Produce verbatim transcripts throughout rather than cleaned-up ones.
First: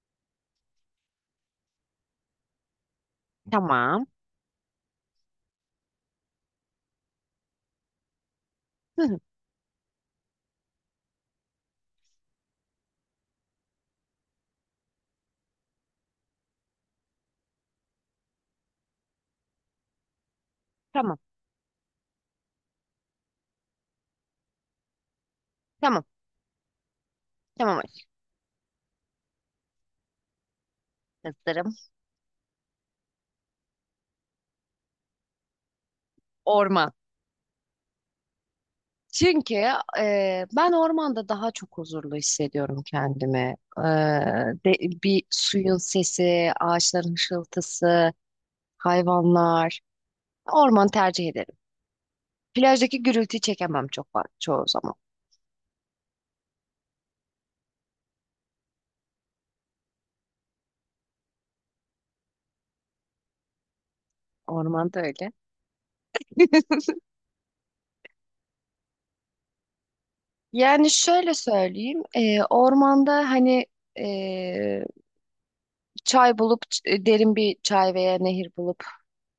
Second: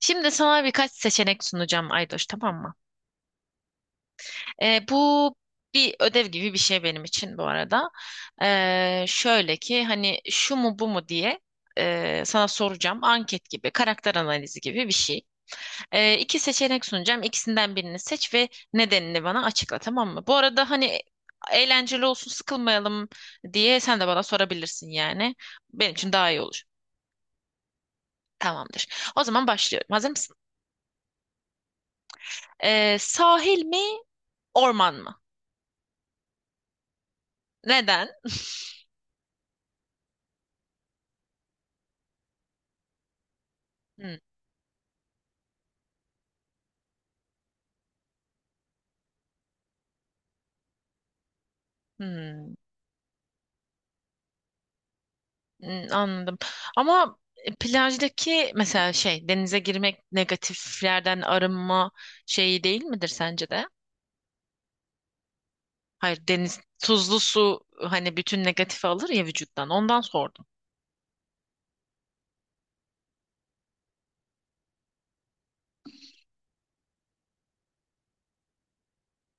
Şimdi sana birkaç seçenek sunacağım Aydoş, tamam mı? Tamam. Ee, bu bir ödev gibi bir şey benim için bu arada. Hı Ee, hı. Şöyle ki hani şu mu bu mu diye e, sana soracağım. Anket gibi, karakter analizi gibi bir şey. Ee, iki seçenek sunacağım. İkisinden birini seç ve nedenini bana açıkla, tamam mı? Bu arada hani Tamam. eğlenceli olsun, sıkılmayalım diye sen de bana sorabilirsin yani. Benim Tamam. için daha iyi olur. Tamam aşkım. Tamamdır. O zaman başlıyorum. Hazır mısın? Hazırım. Ee, sahil mi, orman mı? Orman. Neden? Çünkü e, ben ormanda daha çok huzurlu hissediyorum kendimi. E, Hmm, de, bir suyun sesi, ağaçların hışıltısı, hayvanlar. Orman tercih ederim. hmm. Plajdaki gürültüyü çekemem çok fa- çoğu zaman. Hmm, anladım. Ama e, plajdaki mesela şey denize girmek negatiflerden arınma şeyi değil midir sence de? Ormanda öyle. Hayır, deniz tuzlu su, hani bütün negatifi alır ya vücuttan, ondan sordum. Yani şöyle söyleyeyim, e, ormanda hani e, çay bulup ç- derin bir çay veya nehir bulup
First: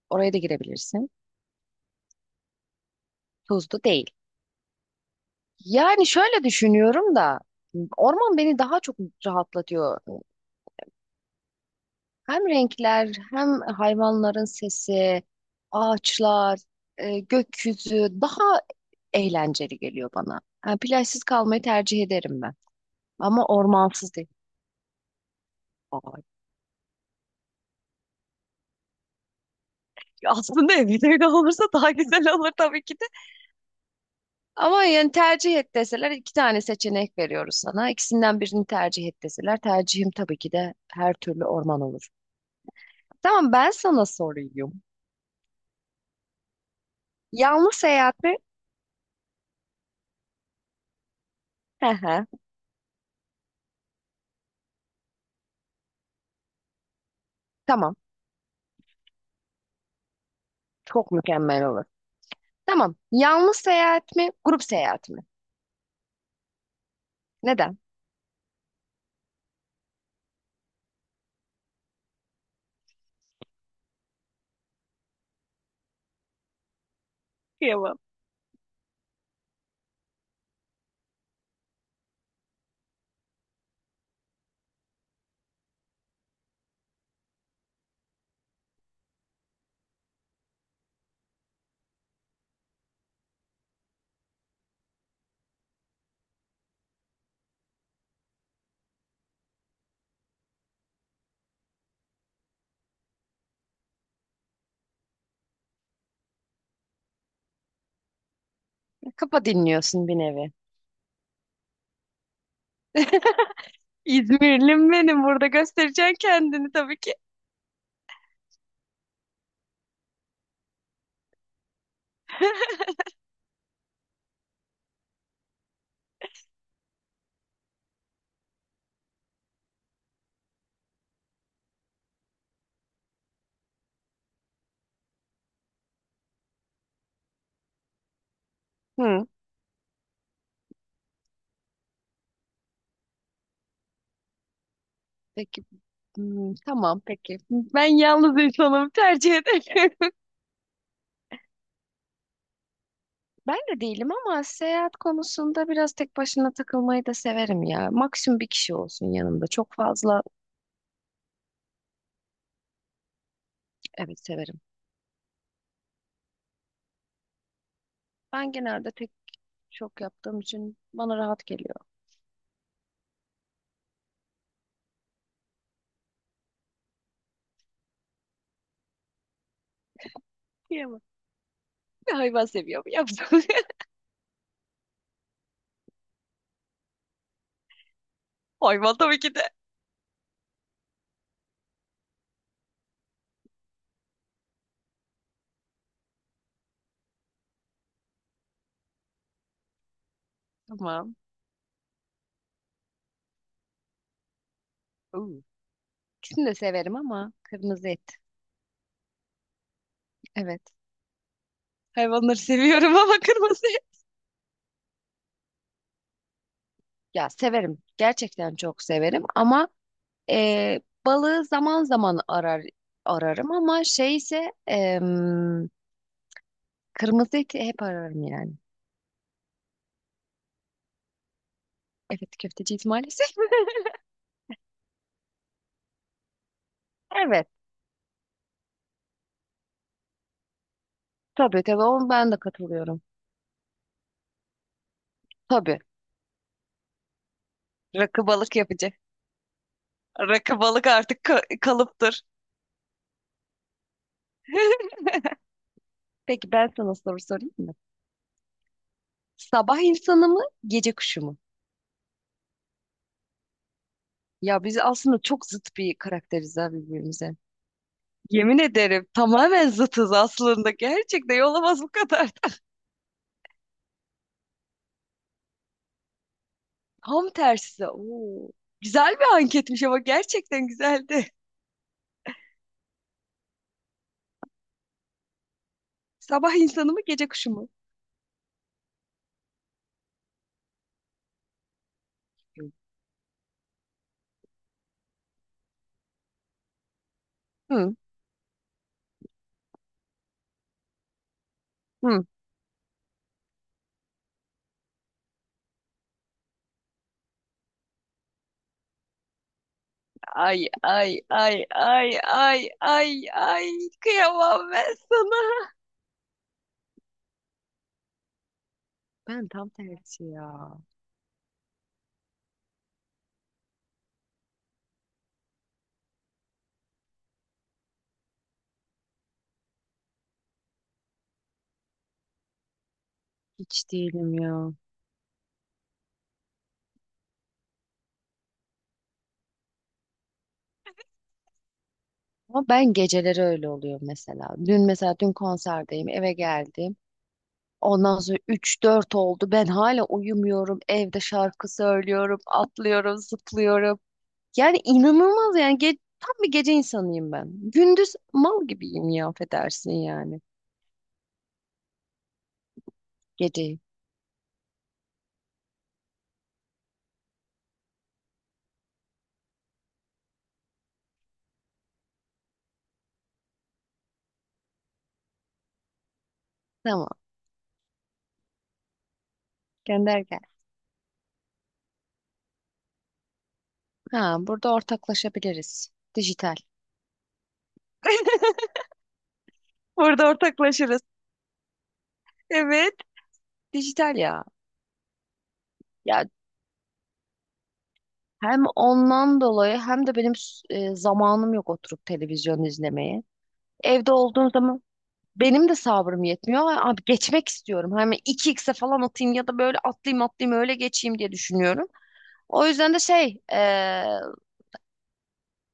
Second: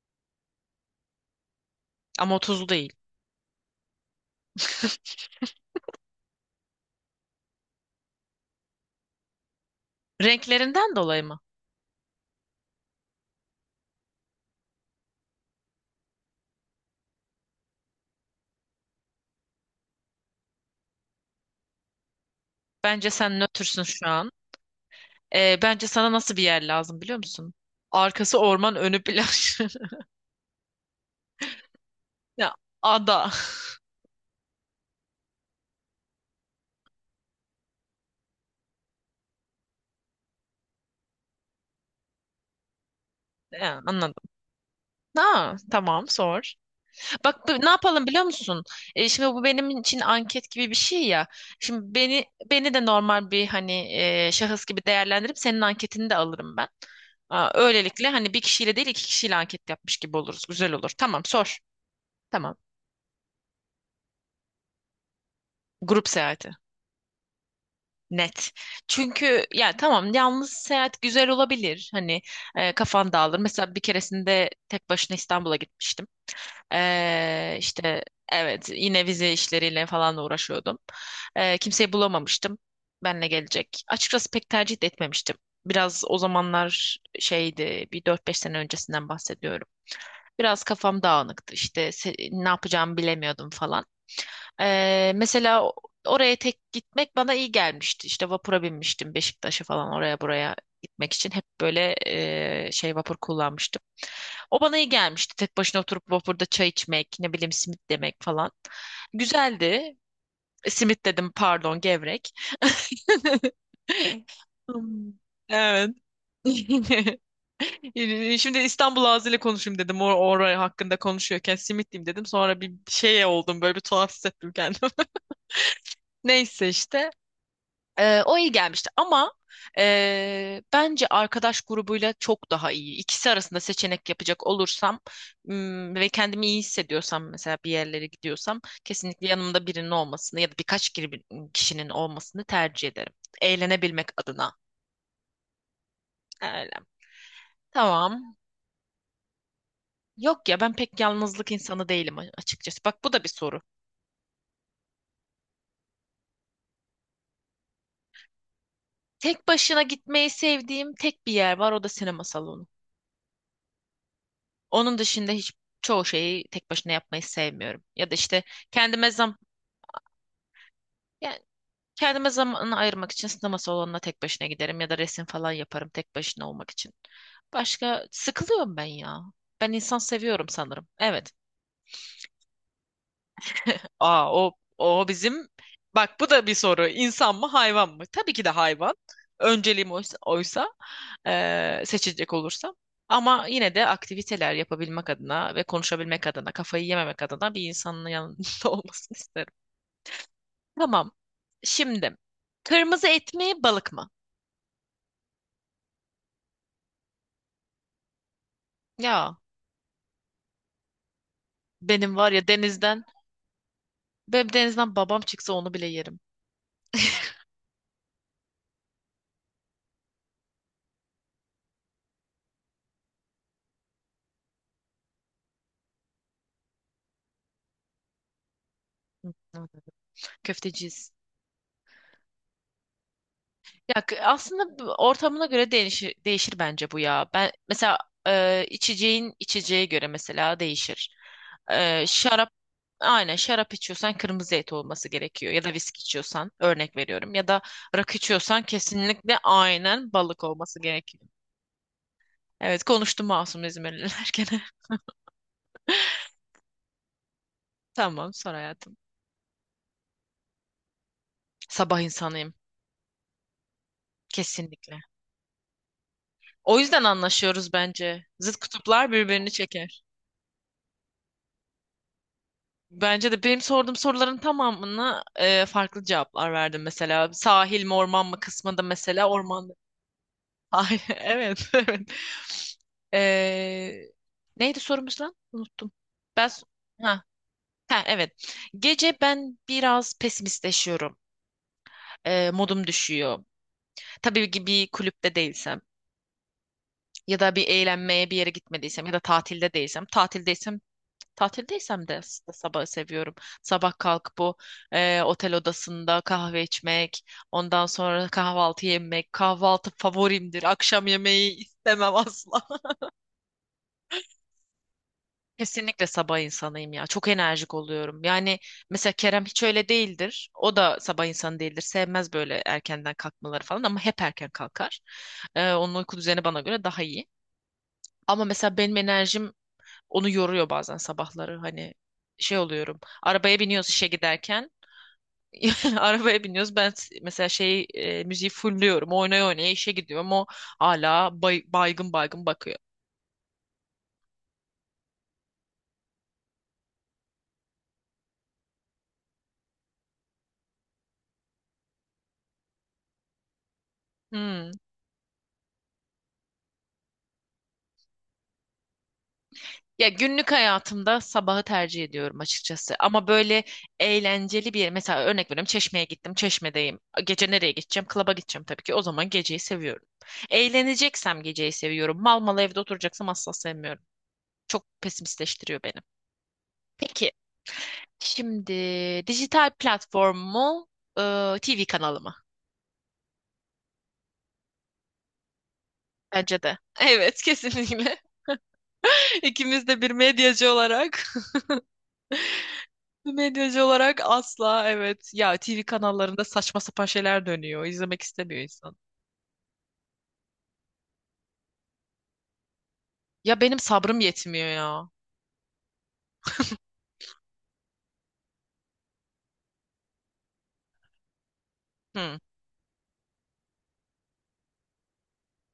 oraya da girebilirsin. Ama o tuzlu değil. Tuzlu değil. Yani şöyle düşünüyorum da orman beni daha çok rahatlatıyor. Renklerinden dolayı mı? Hem renkler, hem hayvanların sesi, ağaçlar, e, gökyüzü daha eğlenceli geliyor bana. Yani plajsız kalmayı tercih ederim ben. Bence sen Ama nötrsün şu ormansız değil. an. Ee, bence sana Ay, nasıl bir yer lazım biliyor musun? Arkası orman önü plaj. aslında evet öyle olursa daha güzel olur Ya tabii ki de. ada. Ama yani tercih et deseler iki tane seçenek veriyoruz sana. İkisinden birini tercih et deseler tercihim tabii ki de her türlü orman olur. Tamam ben Ya, sana anladım. sorayım. Ha, tamam sor. Bak, bu- ne Yalnız yapalım seyahat biliyor mi? musun? E, şimdi bu benim için anket gibi bir şey ya. Hı Şimdi beni hı. beni de normal bir hani e, şahıs gibi değerlendirip senin anketini de alırım ben. Aa, Tamam. öylelikle hani bir kişiyle değil iki kişiyle anket yapmış gibi oluruz. Güzel olur. Çok Tamam sor. mükemmel olur. Tamam. Tamam. Yalnız seyahat mi? Grup seyahat mi? Grup seyahati. Neden? Net. Çünkü ya tamam, yalnız seyahat güzel olabilir. Hani e, kafan dağılır. Mesela bir keresinde tek başına İstanbul'a gitmiştim. Ee, Kıyamam. işte evet, yine vize işleriyle falan da uğraşıyordum. Ee, kimseyi bulamamıştım. Benle gelecek. Açıkçası pek tercih de etmemiştim. Biraz o zamanlar şeydi, bir dört beş sene öncesinden bahsediyorum. Biraz kafam dağınıktı işte, se- ne yapacağımı bilemiyordum falan. Ee, mesela o- oraya tek gitmek bana iyi gelmişti. İşte vapura binmiştim, Beşiktaş'a falan, oraya buraya gitmek için. Hep böyle e, şey vapur kullanmıştım. O bana iyi gelmişti. Tek başına oturup vapurda çay içmek, ne bileyim simit yemek falan. Kafa Güzeldi. dinliyorsun bir nevi. E, Simit dedim, pardon, gevrek. İzmirlim Hmm, benim burada evet. göstereceksin kendini tabii ki. Şimdi İstanbul ağzıyla konuşayım dedim. Or oraya hakkında konuşuyorken simit diyeyim dedim. Sonra bir şeye oldum böyle, bir tuhaf hissettim kendimi. Neyse işte. Ee, o iyi gelmişti ama e, bence arkadaş grubuyla çok daha iyi. İkisi arasında seçenek yapacak olursam, m, ve kendimi iyi hissediyorsam, mesela bir yerlere gidiyorsam, Hı. kesinlikle yanımda birinin olmasını ya da birkaç kiri- kişinin olmasını tercih ederim. Eğlenebilmek adına. Peki. Hmm, Öyle. tamam peki. Ben Tamam. yalnız insanım tercih ederim. Yok ya, ben pek yalnızlık insanı değilim a- açıkçası. Bak, bu da bir Ben soru. de değilim ama seyahat konusunda biraz tek başına takılmayı da severim ya. Maksimum bir kişi olsun Tek yanımda. Çok başına fazla, gitmeyi sevdiğim tek bir yer var, o da sinema salonu. evet, severim. Onun dışında hiç çoğu şeyi tek başına yapmayı sevmiyorum. Ya da işte Ben genelde kendime tek zam çok yaptığım için bana yani rahat geliyor. kendime zamanını ayırmak için sinema salonuna tek başına giderim, ya da resim falan yaparım tek başına olmak için. Başka sıkılıyorum ben ya. Ben insan seviyorum sanırım. Yiyemem. Evet. Bir hayvan seviyorum. Yaptım. Aa, o o bizim, bak, bu da bir soru. İnsan mı hayvan mı? Tabii ki de hayvan. Hayvan tabii ki de. Önceliğim oysa, oysa, eee, seçecek olursam. Ama yine de aktiviteler yapabilmek adına ve konuşabilmek adına, kafayı yememek adına bir insanın yanında olmasını isterim. Tamam. Tamam. Şimdi kırmızı et mi balık mı? Oo. İkisini de severim ama kırmızı et. Ya, Evet. benim var Hayvanları ya seviyorum denizden ama kırmızı et. benim denizden babam çıksa onu bile yerim. Ya severim. Gerçekten çok severim ama e, balığı zaman zaman arar ararım ama şey ise em, kırmızı eti hep ararım yani. Köfteciyiz. Evet köfteciyiz maalesef. Ya, k- aslında bu ortamına göre değişir, değişir bence bu ya. Evet. Ben mesela e, içeceğin, içeceğe göre mesela değişir. Tabii tabii E, onu ben de Şarap, katılıyorum. aynen şarap içiyorsan kırmızı et olması gerekiyor ya da Tabii. viski içiyorsan, örnek veriyorum, ya da rakı Rakı balık içiyorsan yapacak. kesinlikle aynen balık Rakı olması balık artık gerekiyor. ka- kalıptır. Evet, konuştum masum İzmirliler gene. Peki ben sana soru sorayım mı? Tamam, sor hayatım. Sabah insanı mı, gece kuşu mu? Sabah insanıyım, Ya biz kesinlikle. aslında çok zıt bir karakteriz ha O yüzden birbirimize. anlaşıyoruz bence. Zıt Yemin ederim kutuplar birbirini tamamen çeker. zıtız aslında. Gerçekten olamaz bu kadar da. Bence de benim sorduğum soruların tamamını e, farklı cevaplar verdim. Tam Mesela sahil tersi. mi orman mı Oo. kısmında, Güzel mesela bir orman. anketmiş ama gerçekten Ay, güzeldi. evet, evet. E, Neydi sorumuz lan? Unuttum. Ben Sabah insanı mı, ha, gece kuşu mu? ha evet. Gece ben biraz pesimistleşiyorum. E, modum düşüyor. Tabii ki bir kulüpte değilsem, ya da bir Hı. eğlenmeye bir yere gitmediysem, ya da tatilde değilsem. Tatildeysem, Tatildeysem de Hı. s- sabahı seviyorum. Sabah kalkıp bu e, otel odasında kahve içmek, ondan sonra kahvaltı yemek. Kahvaltı Ay favorimdir. Akşam ay yemeği ay ay istemem ay asla. ay ay kıyamam ben sana. Kesinlikle sabah insanıyım ya. Çok enerjik oluyorum. Yani mesela Kerem Ben hiç tam öyle tersi değildir. O ya. da sabah insanı değildir. Sevmez böyle erkenden kalkmaları falan ama hep erken kalkar. E, onun uyku düzeni bana göre daha iyi. Ama mesela benim enerjim onu yoruyor bazen sabahları. Hani şey oluyorum. Arabaya Hiç biniyoruz işe değilim giderken. ya. Arabaya biniyoruz. Ben s- mesela şey e, müziği fullüyorum. Oynaya oynaya işe gidiyorum. O hala bay- baygın baygın Ama bakıyor. ben geceleri öyle oluyor mesela. Dün mesela dün konserdeyim eve geldim. Ondan sonra üç dört oldu. Ben hala uyumuyorum. Evde şarkı söylüyorum, atlıyorum, zıplıyorum. Hmm. Yani inanılmaz yani ge- tam bir gece insanıyım ben. Gündüz mal gibiyim ya affedersin Ya, yani. günlük hayatımda sabahı tercih ediyorum açıkçası. Ama böyle Geceyi. eğlenceli bir yer. Mesela örnek veriyorum, Çeşme'ye gittim. Çeşme'deyim. Gece nereye gideceğim? Klaba gideceğim tabii ki. O zaman geceyi seviyorum. Eğleneceksem geceyi seviyorum. Mal mal evde oturacaksam asla sevmiyorum. Çok pesimistleştiriyor beni. Tamam. Peki, şimdi dijital Gönder platform gel. mu, e, T V kanalı mı? Ha burada ortaklaşabiliriz. Dijital. Bence de. Evet, kesinlikle. İkimiz de bir Burada medyacı ortaklaşırız. olarak, Evet. bir medyacı Dijital olarak ya. asla evet. Ya T V Ya kanallarında saçma sapan şeyler dönüyor. İzlemek istemiyor hem insan. ondan dolayı hem de benim s- e, zamanım yok oturup televizyon izlemeye. Ya benim Evde sabrım olduğum yetmiyor zaman ya. benim de sabrım yetmiyor. Ay, abi geçmek istiyorum. Hani iki xe falan atayım ya da böyle atlayayım atlayayım öyle geçeyim diye düşünüyorum. Hı. O yüzden de şey e,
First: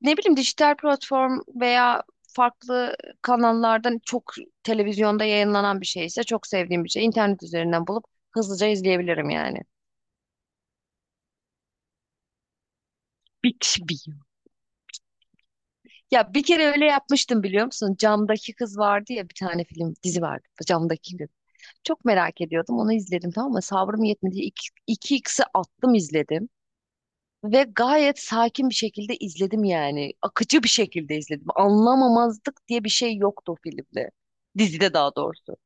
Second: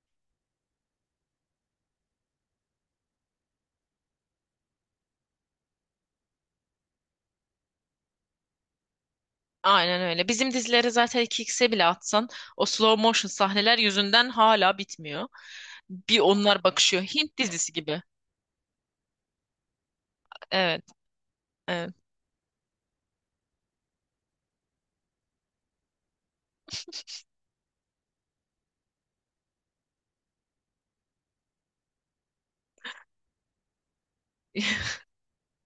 ne bileyim dijital platform veya farklı kanallardan çok televizyonda yayınlanan bir şeyse çok sevdiğim bir şey, internet üzerinden bulup hızlıca izleyebilirim yani. Aynen öyle. Bizim dizileri zaten 2x'e bile atsan o slow motion Big sahneler bir. yüzünden hala bitmiyor. Bir Ya bir onlar kere öyle bakışıyor. Hint yapmıştım biliyor dizisi musun? gibi. Camdaki kız vardı ya bir tane film dizi vardı. Evet, Camdaki kız. evet. Çok merak ediyordum. Onu izledim tamam mı? Sabrım yetmedi. İki, iki x'i attım izledim. Ve gayet sakin bir şekilde izledim yani. Akıcı bir şekilde izledim. Anlamamazlık diye bir şey yoktu o filmde. Dizide daha doğrusu.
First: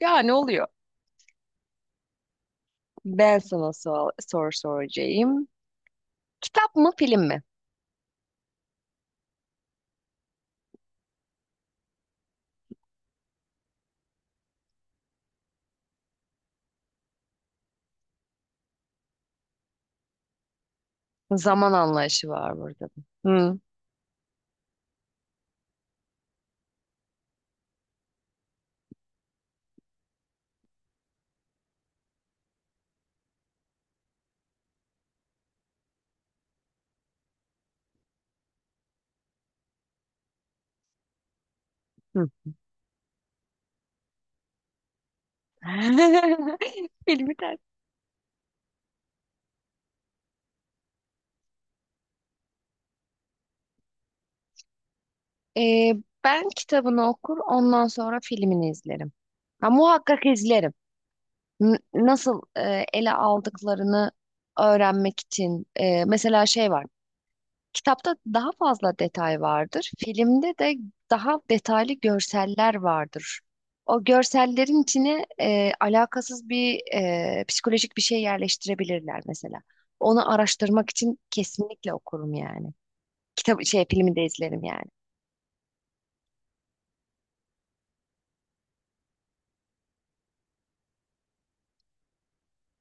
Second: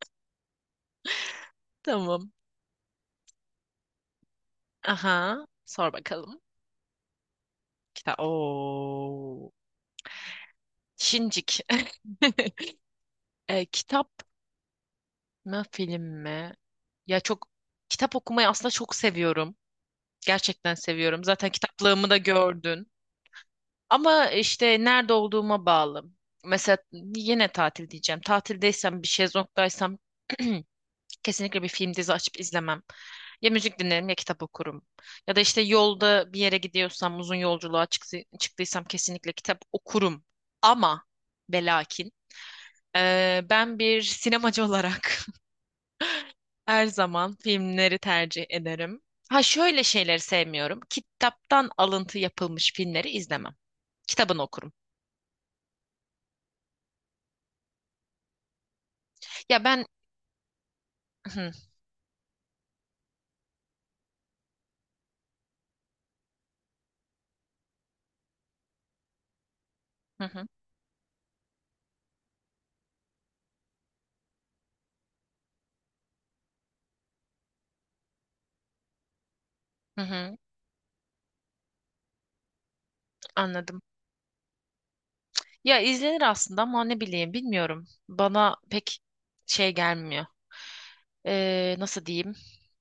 Yani oluyor. Tamam. Ben sana sor, soru Aha. soracağım. Sor bakalım. Kitap mı film mi? Kitap. Oo. Şincik. E, kitap mi film mi? Ya, çok kitap okumayı aslında çok seviyorum. Gerçekten seviyorum. Zaten Zaman kitaplığımı da anlayışı var gördün. burada. Hı. Ama işte nerede olduğuma bağlı. Mesela yine tatil diyeceğim. Tatildeysem, bir şezlongdaysam kesinlikle bir film dizi açıp izlemem. Ya müzik dinlerim ya kitap okurum. Ya da işte yolda bir yere gidiyorsam, uzun yolculuğa çıktı- çıktıysam kesinlikle kitap okurum. Ama ve lakin Hı. eee, ben bir sinemacı olarak her zaman Filmi tercih. filmleri tercih ederim. Ha, şöyle şeyleri sevmiyorum. Kitaptan alıntı yapılmış filmleri izlemem. Kitabını okurum. Ee, ben kitabını okur, ondan sonra filmini izlerim. Ya Ha, ben, muhakkak izlerim. hı N- nasıl e, ele aldıklarını öğrenmek için. E, mesela şey var. Kitapta daha fazla detay vardır. hı, hı Filmde de daha detaylı görseller vardır. O görsellerin içine e, alakasız bir e, psikolojik bir şey yerleştirebilirler mesela. hı, Onu hı. araştırmak için kesinlikle okurum yani. Kitap Anladım. şey filmi de izlerim yani. Ya izlenir aslında ama ne bileyim, bilmiyorum. Bana pek şey gelmiyor. Ee, nasıl diyeyim?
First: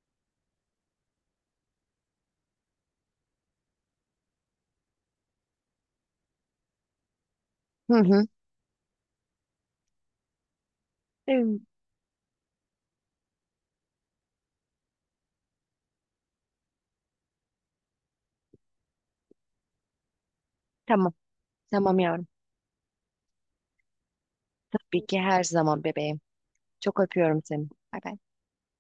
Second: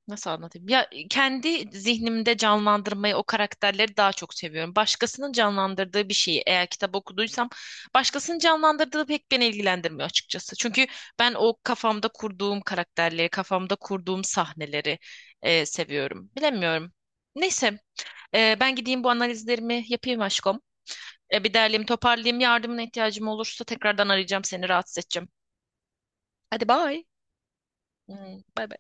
Nasıl anlatayım? Ya kendi zihnimde canlandırmayı, o karakterleri daha çok seviyorum. Başkasının canlandırdığı bir şeyi eğer kitap okuduysam, Hı hı. başkasının canlandırdığı pek beni ilgilendirmiyor açıkçası. Çünkü ben o Evet. kafamda kurduğum karakterleri, kafamda kurduğum sahneleri e, seviyorum. Bilemiyorum. Neyse, e, ben gideyim bu analizlerimi yapayım aşkım. Tamam. E, bir derleyeyim, Tamam yavrum. toparlayayım. Yardımına ihtiyacım olursa tekrardan arayacağım seni, rahatsız Tabii ki edeceğim. her zaman bebeğim. Hadi Çok bye. öpüyorum seni. Bay bay. Hmm, bye bye.